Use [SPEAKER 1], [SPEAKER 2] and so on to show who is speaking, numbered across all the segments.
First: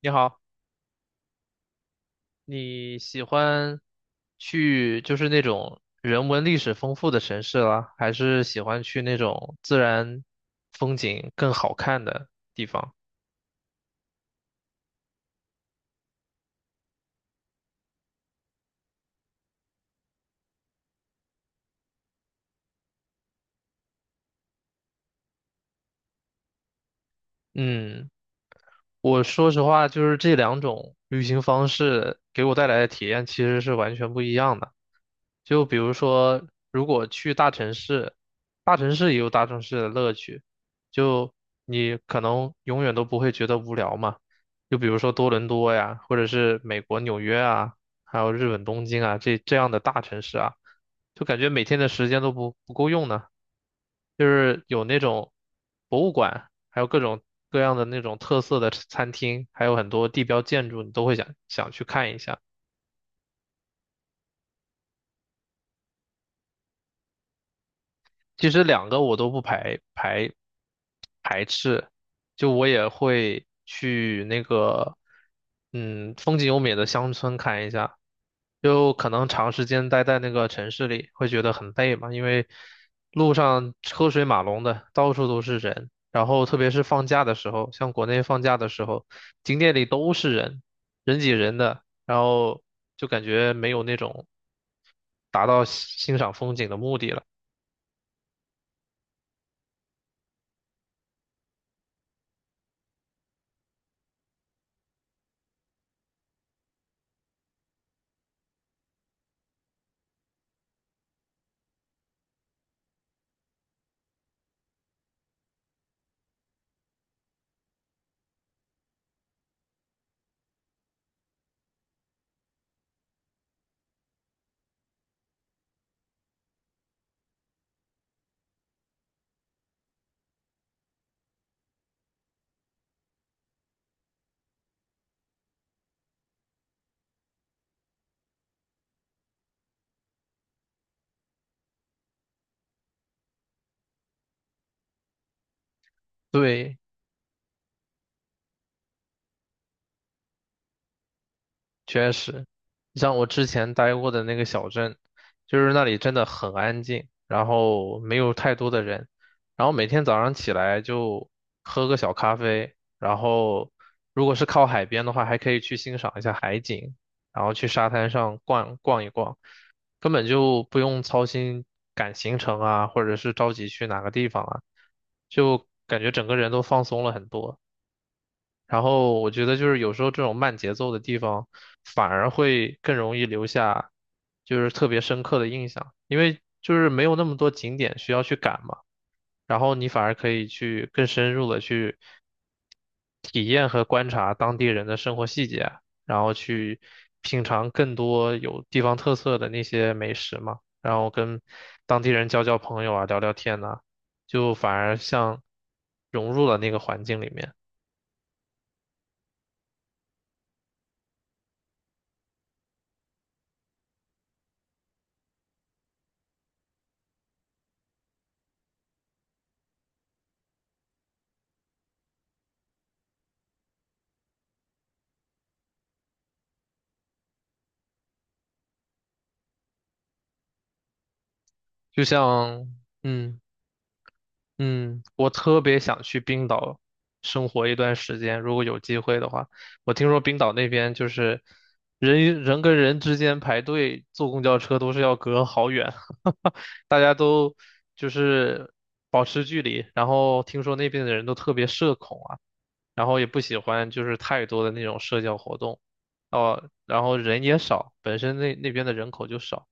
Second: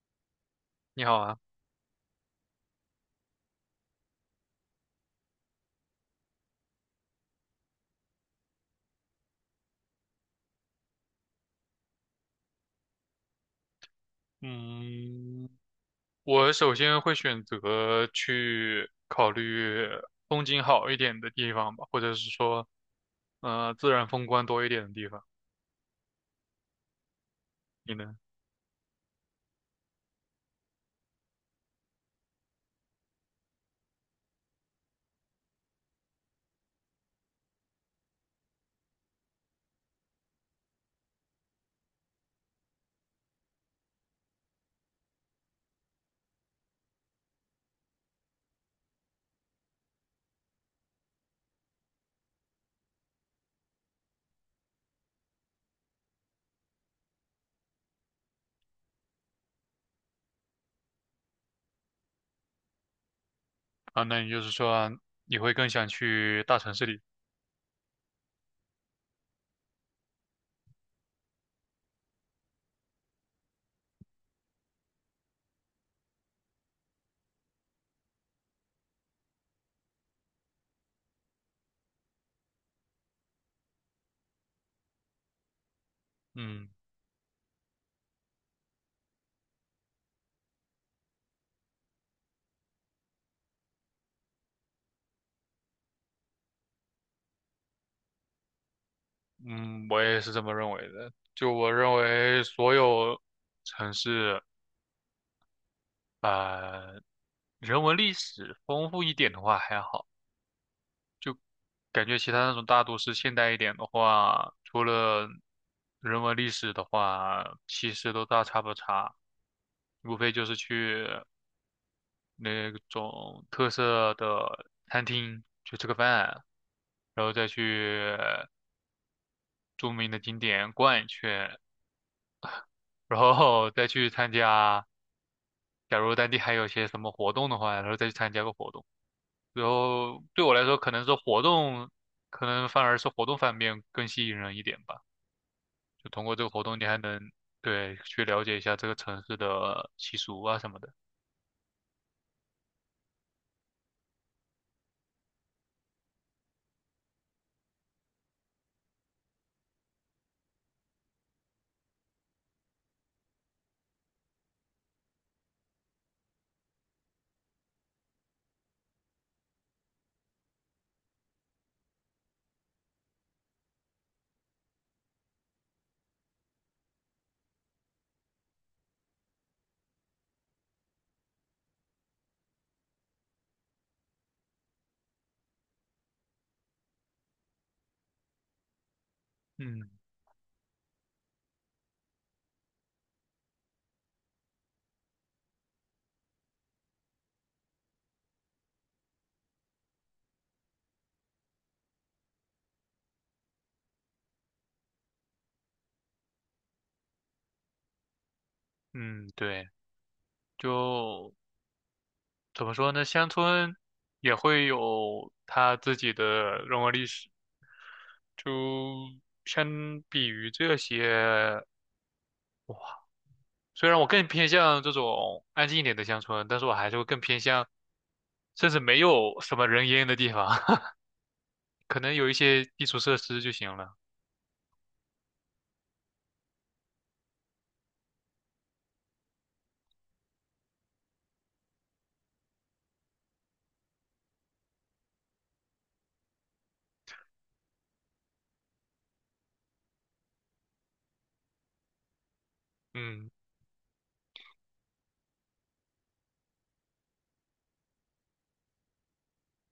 [SPEAKER 1] 你好，
[SPEAKER 2] 你好啊，
[SPEAKER 1] 你喜欢去就是那种人文历史丰富的城市啦，还是喜欢去那种自然风景更好看的地方？
[SPEAKER 2] 嗯，我首先会选择去考虑风景好一点的地方吧，或者是说，自然风光多一点的地方。你
[SPEAKER 1] 嗯。
[SPEAKER 2] 呢？
[SPEAKER 1] 我说实话，就是这两种旅行方式给我带来的体验其实是完全不一样的。就比如说，如果去大城市，大城市也有大城市的乐趣，就你可能永远都不会觉得无聊嘛。就比如说多伦多呀，或者是美国纽约啊，还有日本东京啊，这样的大城市啊。就感觉每天的时间都不够用呢。就是有那种博物馆，还有各种各样的那种特色的餐厅，还有很多地标建筑，你都会想去看一下。
[SPEAKER 2] 啊，那也就是说，你会更想去大城市里？
[SPEAKER 1] 其实两个我都不排斥，就我也会去那个，风景优美的乡村看一下。就可能长时间待在那个城市里，会觉得很累嘛，因为路上车水马龙的，到处都是人。然后特
[SPEAKER 2] 嗯
[SPEAKER 1] 别是放假的时候，像国内放假的时候，景点里都是人，人挤人的，然后就感觉没有那种达到欣赏风景的目的了。
[SPEAKER 2] 嗯，我也是这么认为的。就我认为，所有城市，呃，人文历史丰富一点的话还好。感觉其他那种大都市现代一点的话，除了人文历史的话，其实都大差不差，无非就是去那种特色的餐厅去吃个饭，然后再去著名的景点逛一圈，然后 再去参加，假如当地还有些什么活动的话，然后再去参加个活动。然后对我来说，可能是活动，可能反而是活动方面更吸引人一点吧。就通过这个活
[SPEAKER 1] 对。
[SPEAKER 2] 动，你还能对去了解一下这个城市的习俗啊什么的。
[SPEAKER 1] 确实，像我之前待过的那个小镇，就是那里真的很安静，然后没有太多的人，然后每天早上起来就喝个小咖啡，然后如果是靠海边的话，还可以去欣赏一下海景，然后去沙滩上逛一逛，根本就不用操心赶行程啊，或者是着急去哪个地方啊，就感觉整个人都放松了很多。然后我觉得就是有时候这种慢节奏的地方，反而会更容易留下就是特别深刻的印象，因为就是没有那么多景点需要去赶嘛，然后你
[SPEAKER 2] 嗯
[SPEAKER 1] 反而可以去更深入的去体验和观察当地人的生活细节，然后去品尝更多有地方特色的那些美食嘛，然后跟当地人交交朋友啊，聊聊天呐，就反而像融入了那个环境里面。
[SPEAKER 2] 嗯，对，就怎么说呢？乡村也会有它自己的人文历史，就相比于这些。虽然我更偏向这种安静一点的乡村，但是我还是会更偏向，甚至没有什么人烟的地方，可
[SPEAKER 1] 就
[SPEAKER 2] 能有一些
[SPEAKER 1] 像，
[SPEAKER 2] 基础设
[SPEAKER 1] 嗯
[SPEAKER 2] 施就行了。
[SPEAKER 1] 嗯，我特别想去冰岛生活一段时间，如果有机会的话，我听说冰岛那边就是人与人跟人之间排队坐公交车都是要隔好远，大家都就是保持距离，然后听说那边的人都特别社恐啊。然后也
[SPEAKER 2] 嗯。
[SPEAKER 1] 不喜欢就是太多的那种社交活动，哦，然后人也少，本身那边的人口就少，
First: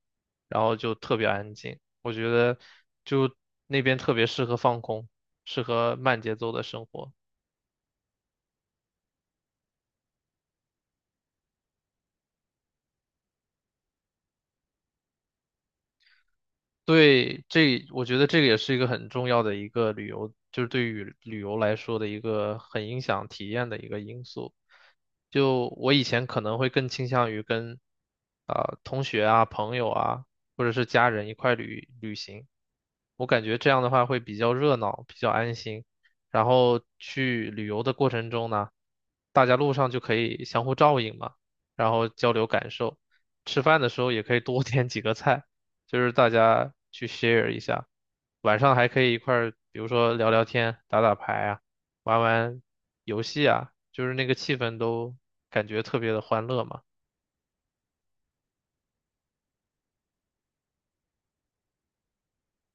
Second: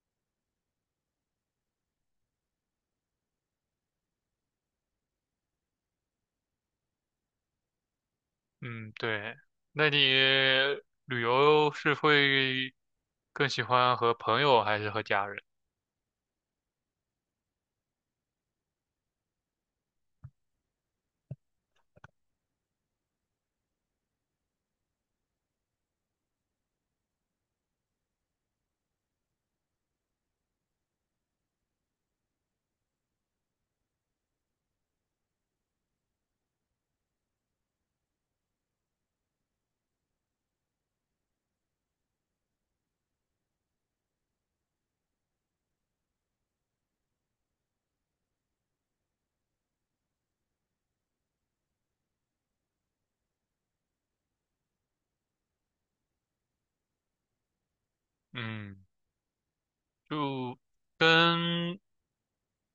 [SPEAKER 1] 然后就特别安静。我觉得就那边特别适合放空，适合慢节奏的生活。
[SPEAKER 2] 嗯，对。那你旅游是会更喜欢和朋友还是和家人？
[SPEAKER 1] 对，我觉得这个也是一个很重要的一个旅游，就是对于旅游来说的一个很影响体验的一个因素。就我以前可能会更倾向于跟啊、同学啊、朋友啊，或者是家人一块旅行，我感觉这样的话会比较热闹，比较安心。然后去旅游的过程中呢，大家路上就可以相互照应嘛，然后交流感受，吃饭的时候也可以多点几个菜。就是大家去 share 一下，晚上还可以一块儿，比如说聊聊天、打打牌啊，玩玩游戏啊，就是那个气氛都感觉特别的欢乐嘛。
[SPEAKER 2] 嗯，就跟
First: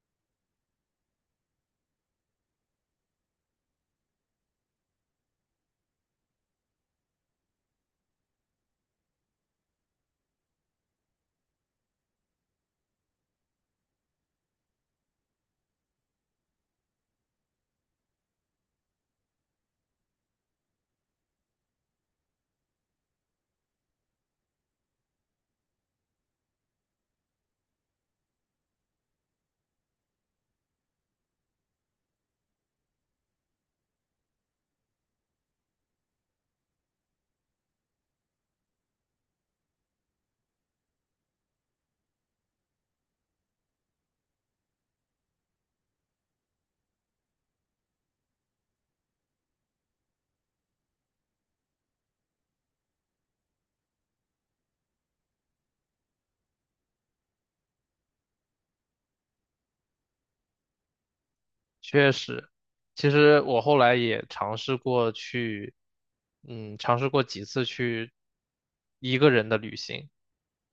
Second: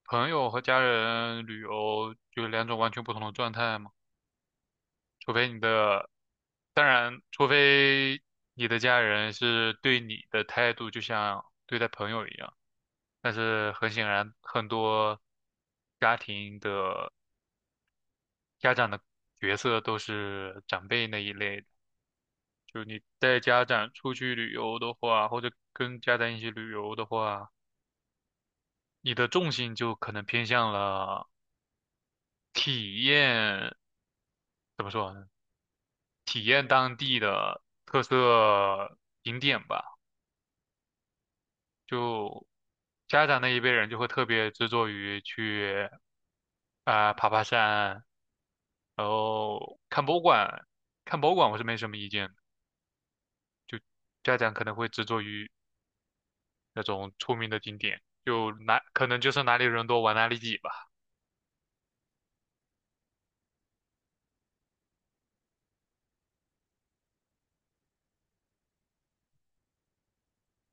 [SPEAKER 2] 朋友和家人旅游就两种完全不同的状态嘛。除非你的，当然，除非你的家人是对你的态度就像对待朋友一样。但是很显然，很多家庭的家长的角色都是长辈那一类的。就你带家长出去旅游的话，或者跟家长一起旅游的话，你的重心就可能偏向了体验，怎么说呢？体验当地的特色景点吧。就家长那一辈人就会特别执着于去啊、爬爬山，然后看博物馆。看博物馆我是没什么意见的，就家长可能会执着于那种出名的景点，就哪可能就是哪里人多玩哪里挤吧。
[SPEAKER 1] 确实，其实我后来也尝试过去，尝试过几次去一个人的旅行。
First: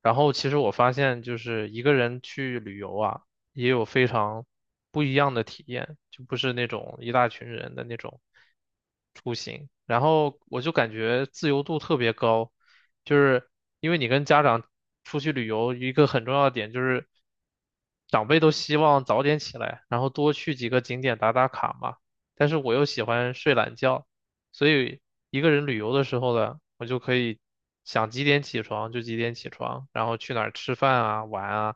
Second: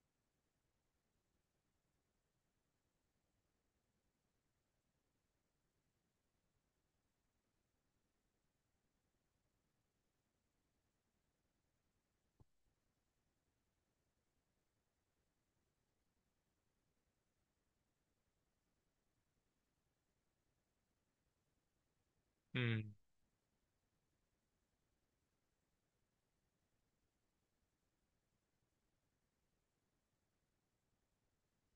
[SPEAKER 1] 然后其实我发现，就是一个人去旅游啊，也有非常不一样的体验，就不是那种一大群人的那种出行。然后我就感觉自由度特别高，就是因为你跟家长出去旅游，一个很重要的点就是长辈都希望早点起来，然后多去几个景点打打卡嘛。但是我又
[SPEAKER 2] 嗯。
[SPEAKER 1] 喜欢睡懒觉。所以一个人旅游的时候呢，我就可以想几点起床就几点起床，然后去哪儿吃饭啊、玩啊，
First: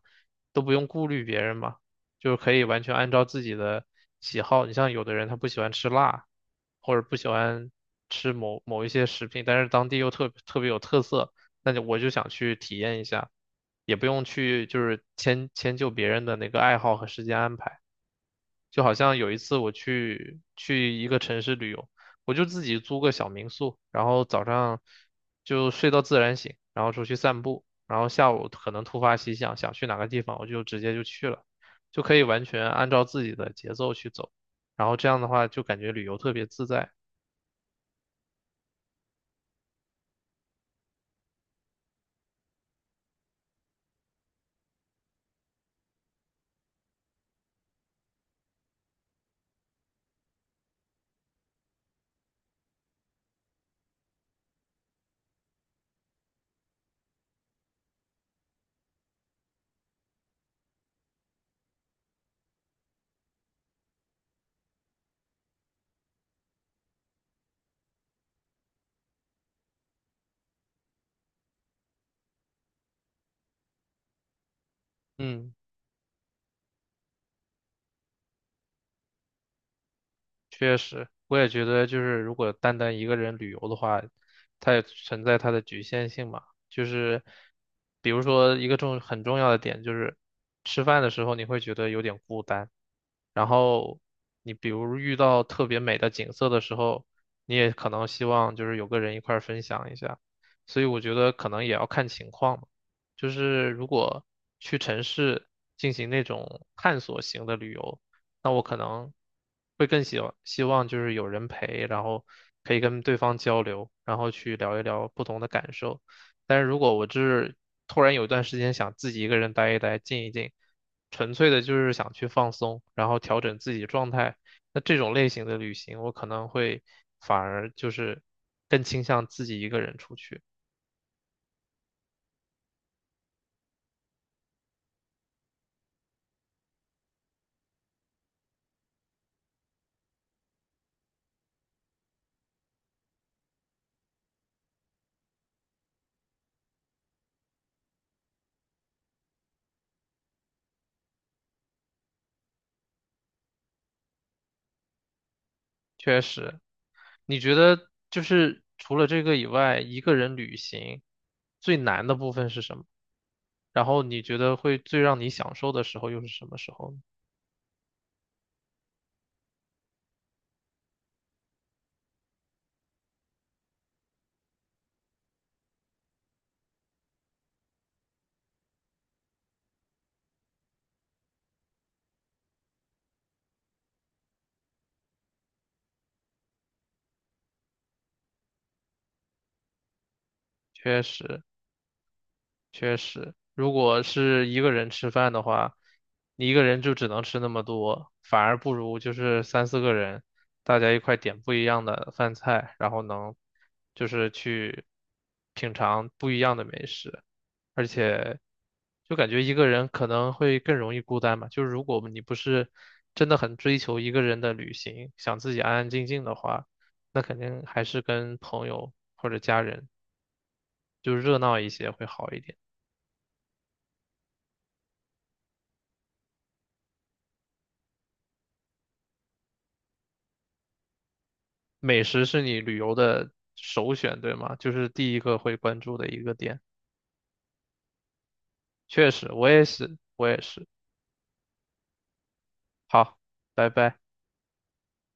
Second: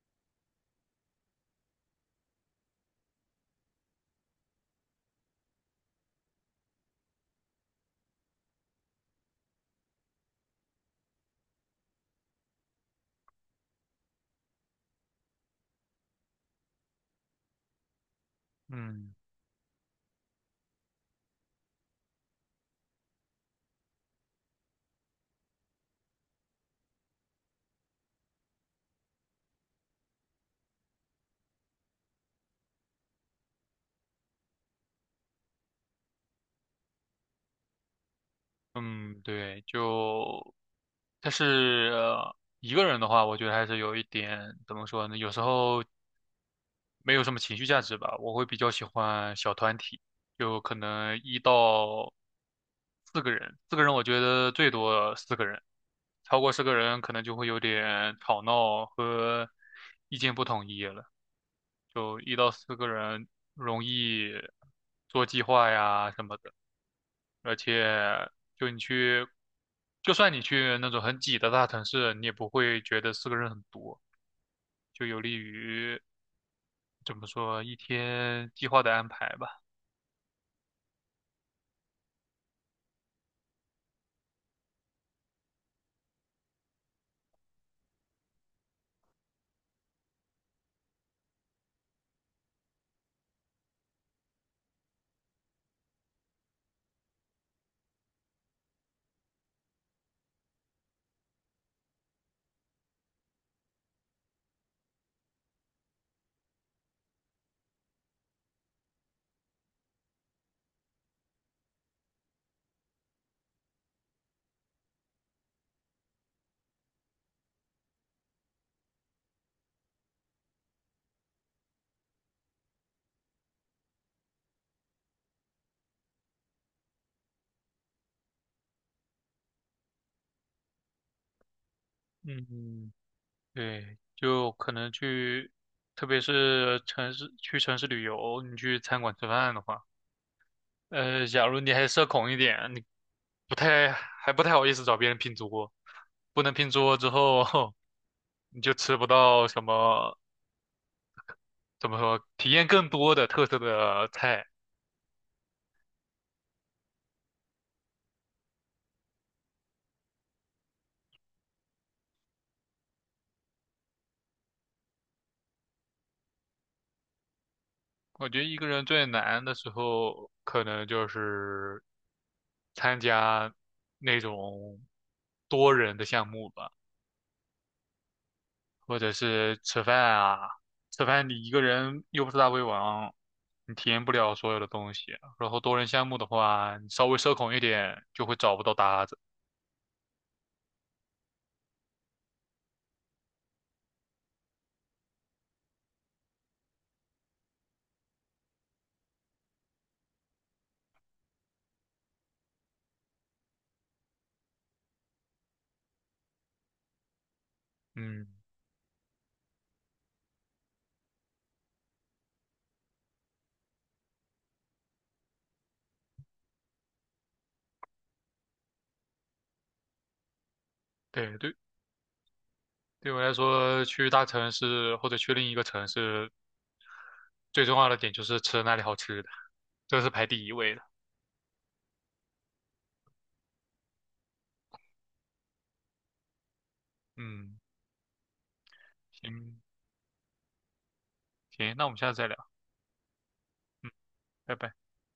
[SPEAKER 1] 都不用顾虑别人嘛，就是可以完全按照自己的喜好。你像有的人他不喜欢吃辣，或者不喜欢吃某某一些食品，但是当地又特别有特色，那就我就想去体验一下，也不用去就是迁就别人的那个爱好和时间安排。就好
[SPEAKER 2] 嗯
[SPEAKER 1] 像有一次我去一个城市旅游，我就自己租个小民宿，然后早上就睡到自然醒，然后出去散步，然后下午可能突发奇想，想去哪个地方，我就直接就去了，就可以完全按照自己的节奏去走，然后这样的话就感觉旅游特别自在。
[SPEAKER 2] 嗯，对，就，但是一个人的话，我觉得还是有一点怎么说呢？有时候没有什么情绪价值吧。我会比较喜欢小团体，就可能一到四个人，四个人我觉得最多四个人，超过四个人可能就会有点吵闹和意见不统一了。就一到四个人容易做计划呀什么的。而且就你去，就算你去那种很挤的大城市，你也不会觉得四个人很多，就有利
[SPEAKER 1] 嗯。
[SPEAKER 2] 于怎么说一天计划的安排吧。
[SPEAKER 1] 确实，我也觉得，就是如果单单一个人旅游的话，它也存在它的局限性嘛。就是比如说一个很重要的点，就是吃饭的时候你会觉得有点孤单，然后你比如遇到特别美的景色的时候，你也可能希望就是有个人一块儿分享一下。所以我觉得可能也要看情况嘛。就是如果去城市进行那种探索型的旅游。那我可能会更希望就是有人陪，然后可以跟对方交流，然后去聊一聊不同的感受。但是如果我就是突然有一段时间想自己一个人待一待、静一静，纯粹的就是想去放松，然后调整自己状态，那这种类型的旅行，我可能会反而就是更倾向自己一个人出去。
[SPEAKER 2] 嗯，对，就可能去，特别是城市去城市旅游，你去餐馆吃饭的话，假如你还社恐一点，你不太好意思找别人拼桌，不能拼桌之后，你就吃不到什么怎么说体验更多的特色的菜。
[SPEAKER 1] 确实，你觉得就是除了这个以外，一个人旅行最难的部分是什么？然后你觉得会最让你享受的时候又是什么时候呢？
[SPEAKER 2] 我觉得一个人最难的时候，可能就是参加那种多人的项目吧，或者是吃饭啊。吃饭你一个人又不是大胃王，你体验不了所有的东西啊。然后多人项目的话，你稍微社恐一点就会找不到搭子。
[SPEAKER 1] 确实。确实，如果是一个人吃饭的话，你一个人就只能吃那么多，反而不如就是三四个人，大家一块点不一样的饭菜，然后能就是去品尝不一样的美食，而
[SPEAKER 2] 嗯，
[SPEAKER 1] 且就感觉一个人可能会更容易孤单嘛，就是如果你不是真的很追求一个人的旅行，想自己安安静静的话，那肯定还是跟朋友或者家人就
[SPEAKER 2] 对
[SPEAKER 1] 热
[SPEAKER 2] 对，
[SPEAKER 1] 闹一些会好一点。
[SPEAKER 2] 对我来说，去大城市或者去另一个城市，最重要的点就是吃那里好吃的，这是排第一位的。
[SPEAKER 1] 美食是你旅游的首选，对吗？就是第一个会关注的一个点。
[SPEAKER 2] 嗯，
[SPEAKER 1] 确实，我
[SPEAKER 2] 行，
[SPEAKER 1] 也是，我也是。
[SPEAKER 2] 行，那我们下次再聊，
[SPEAKER 1] 好，拜
[SPEAKER 2] 嗯，
[SPEAKER 1] 拜。
[SPEAKER 2] 拜拜。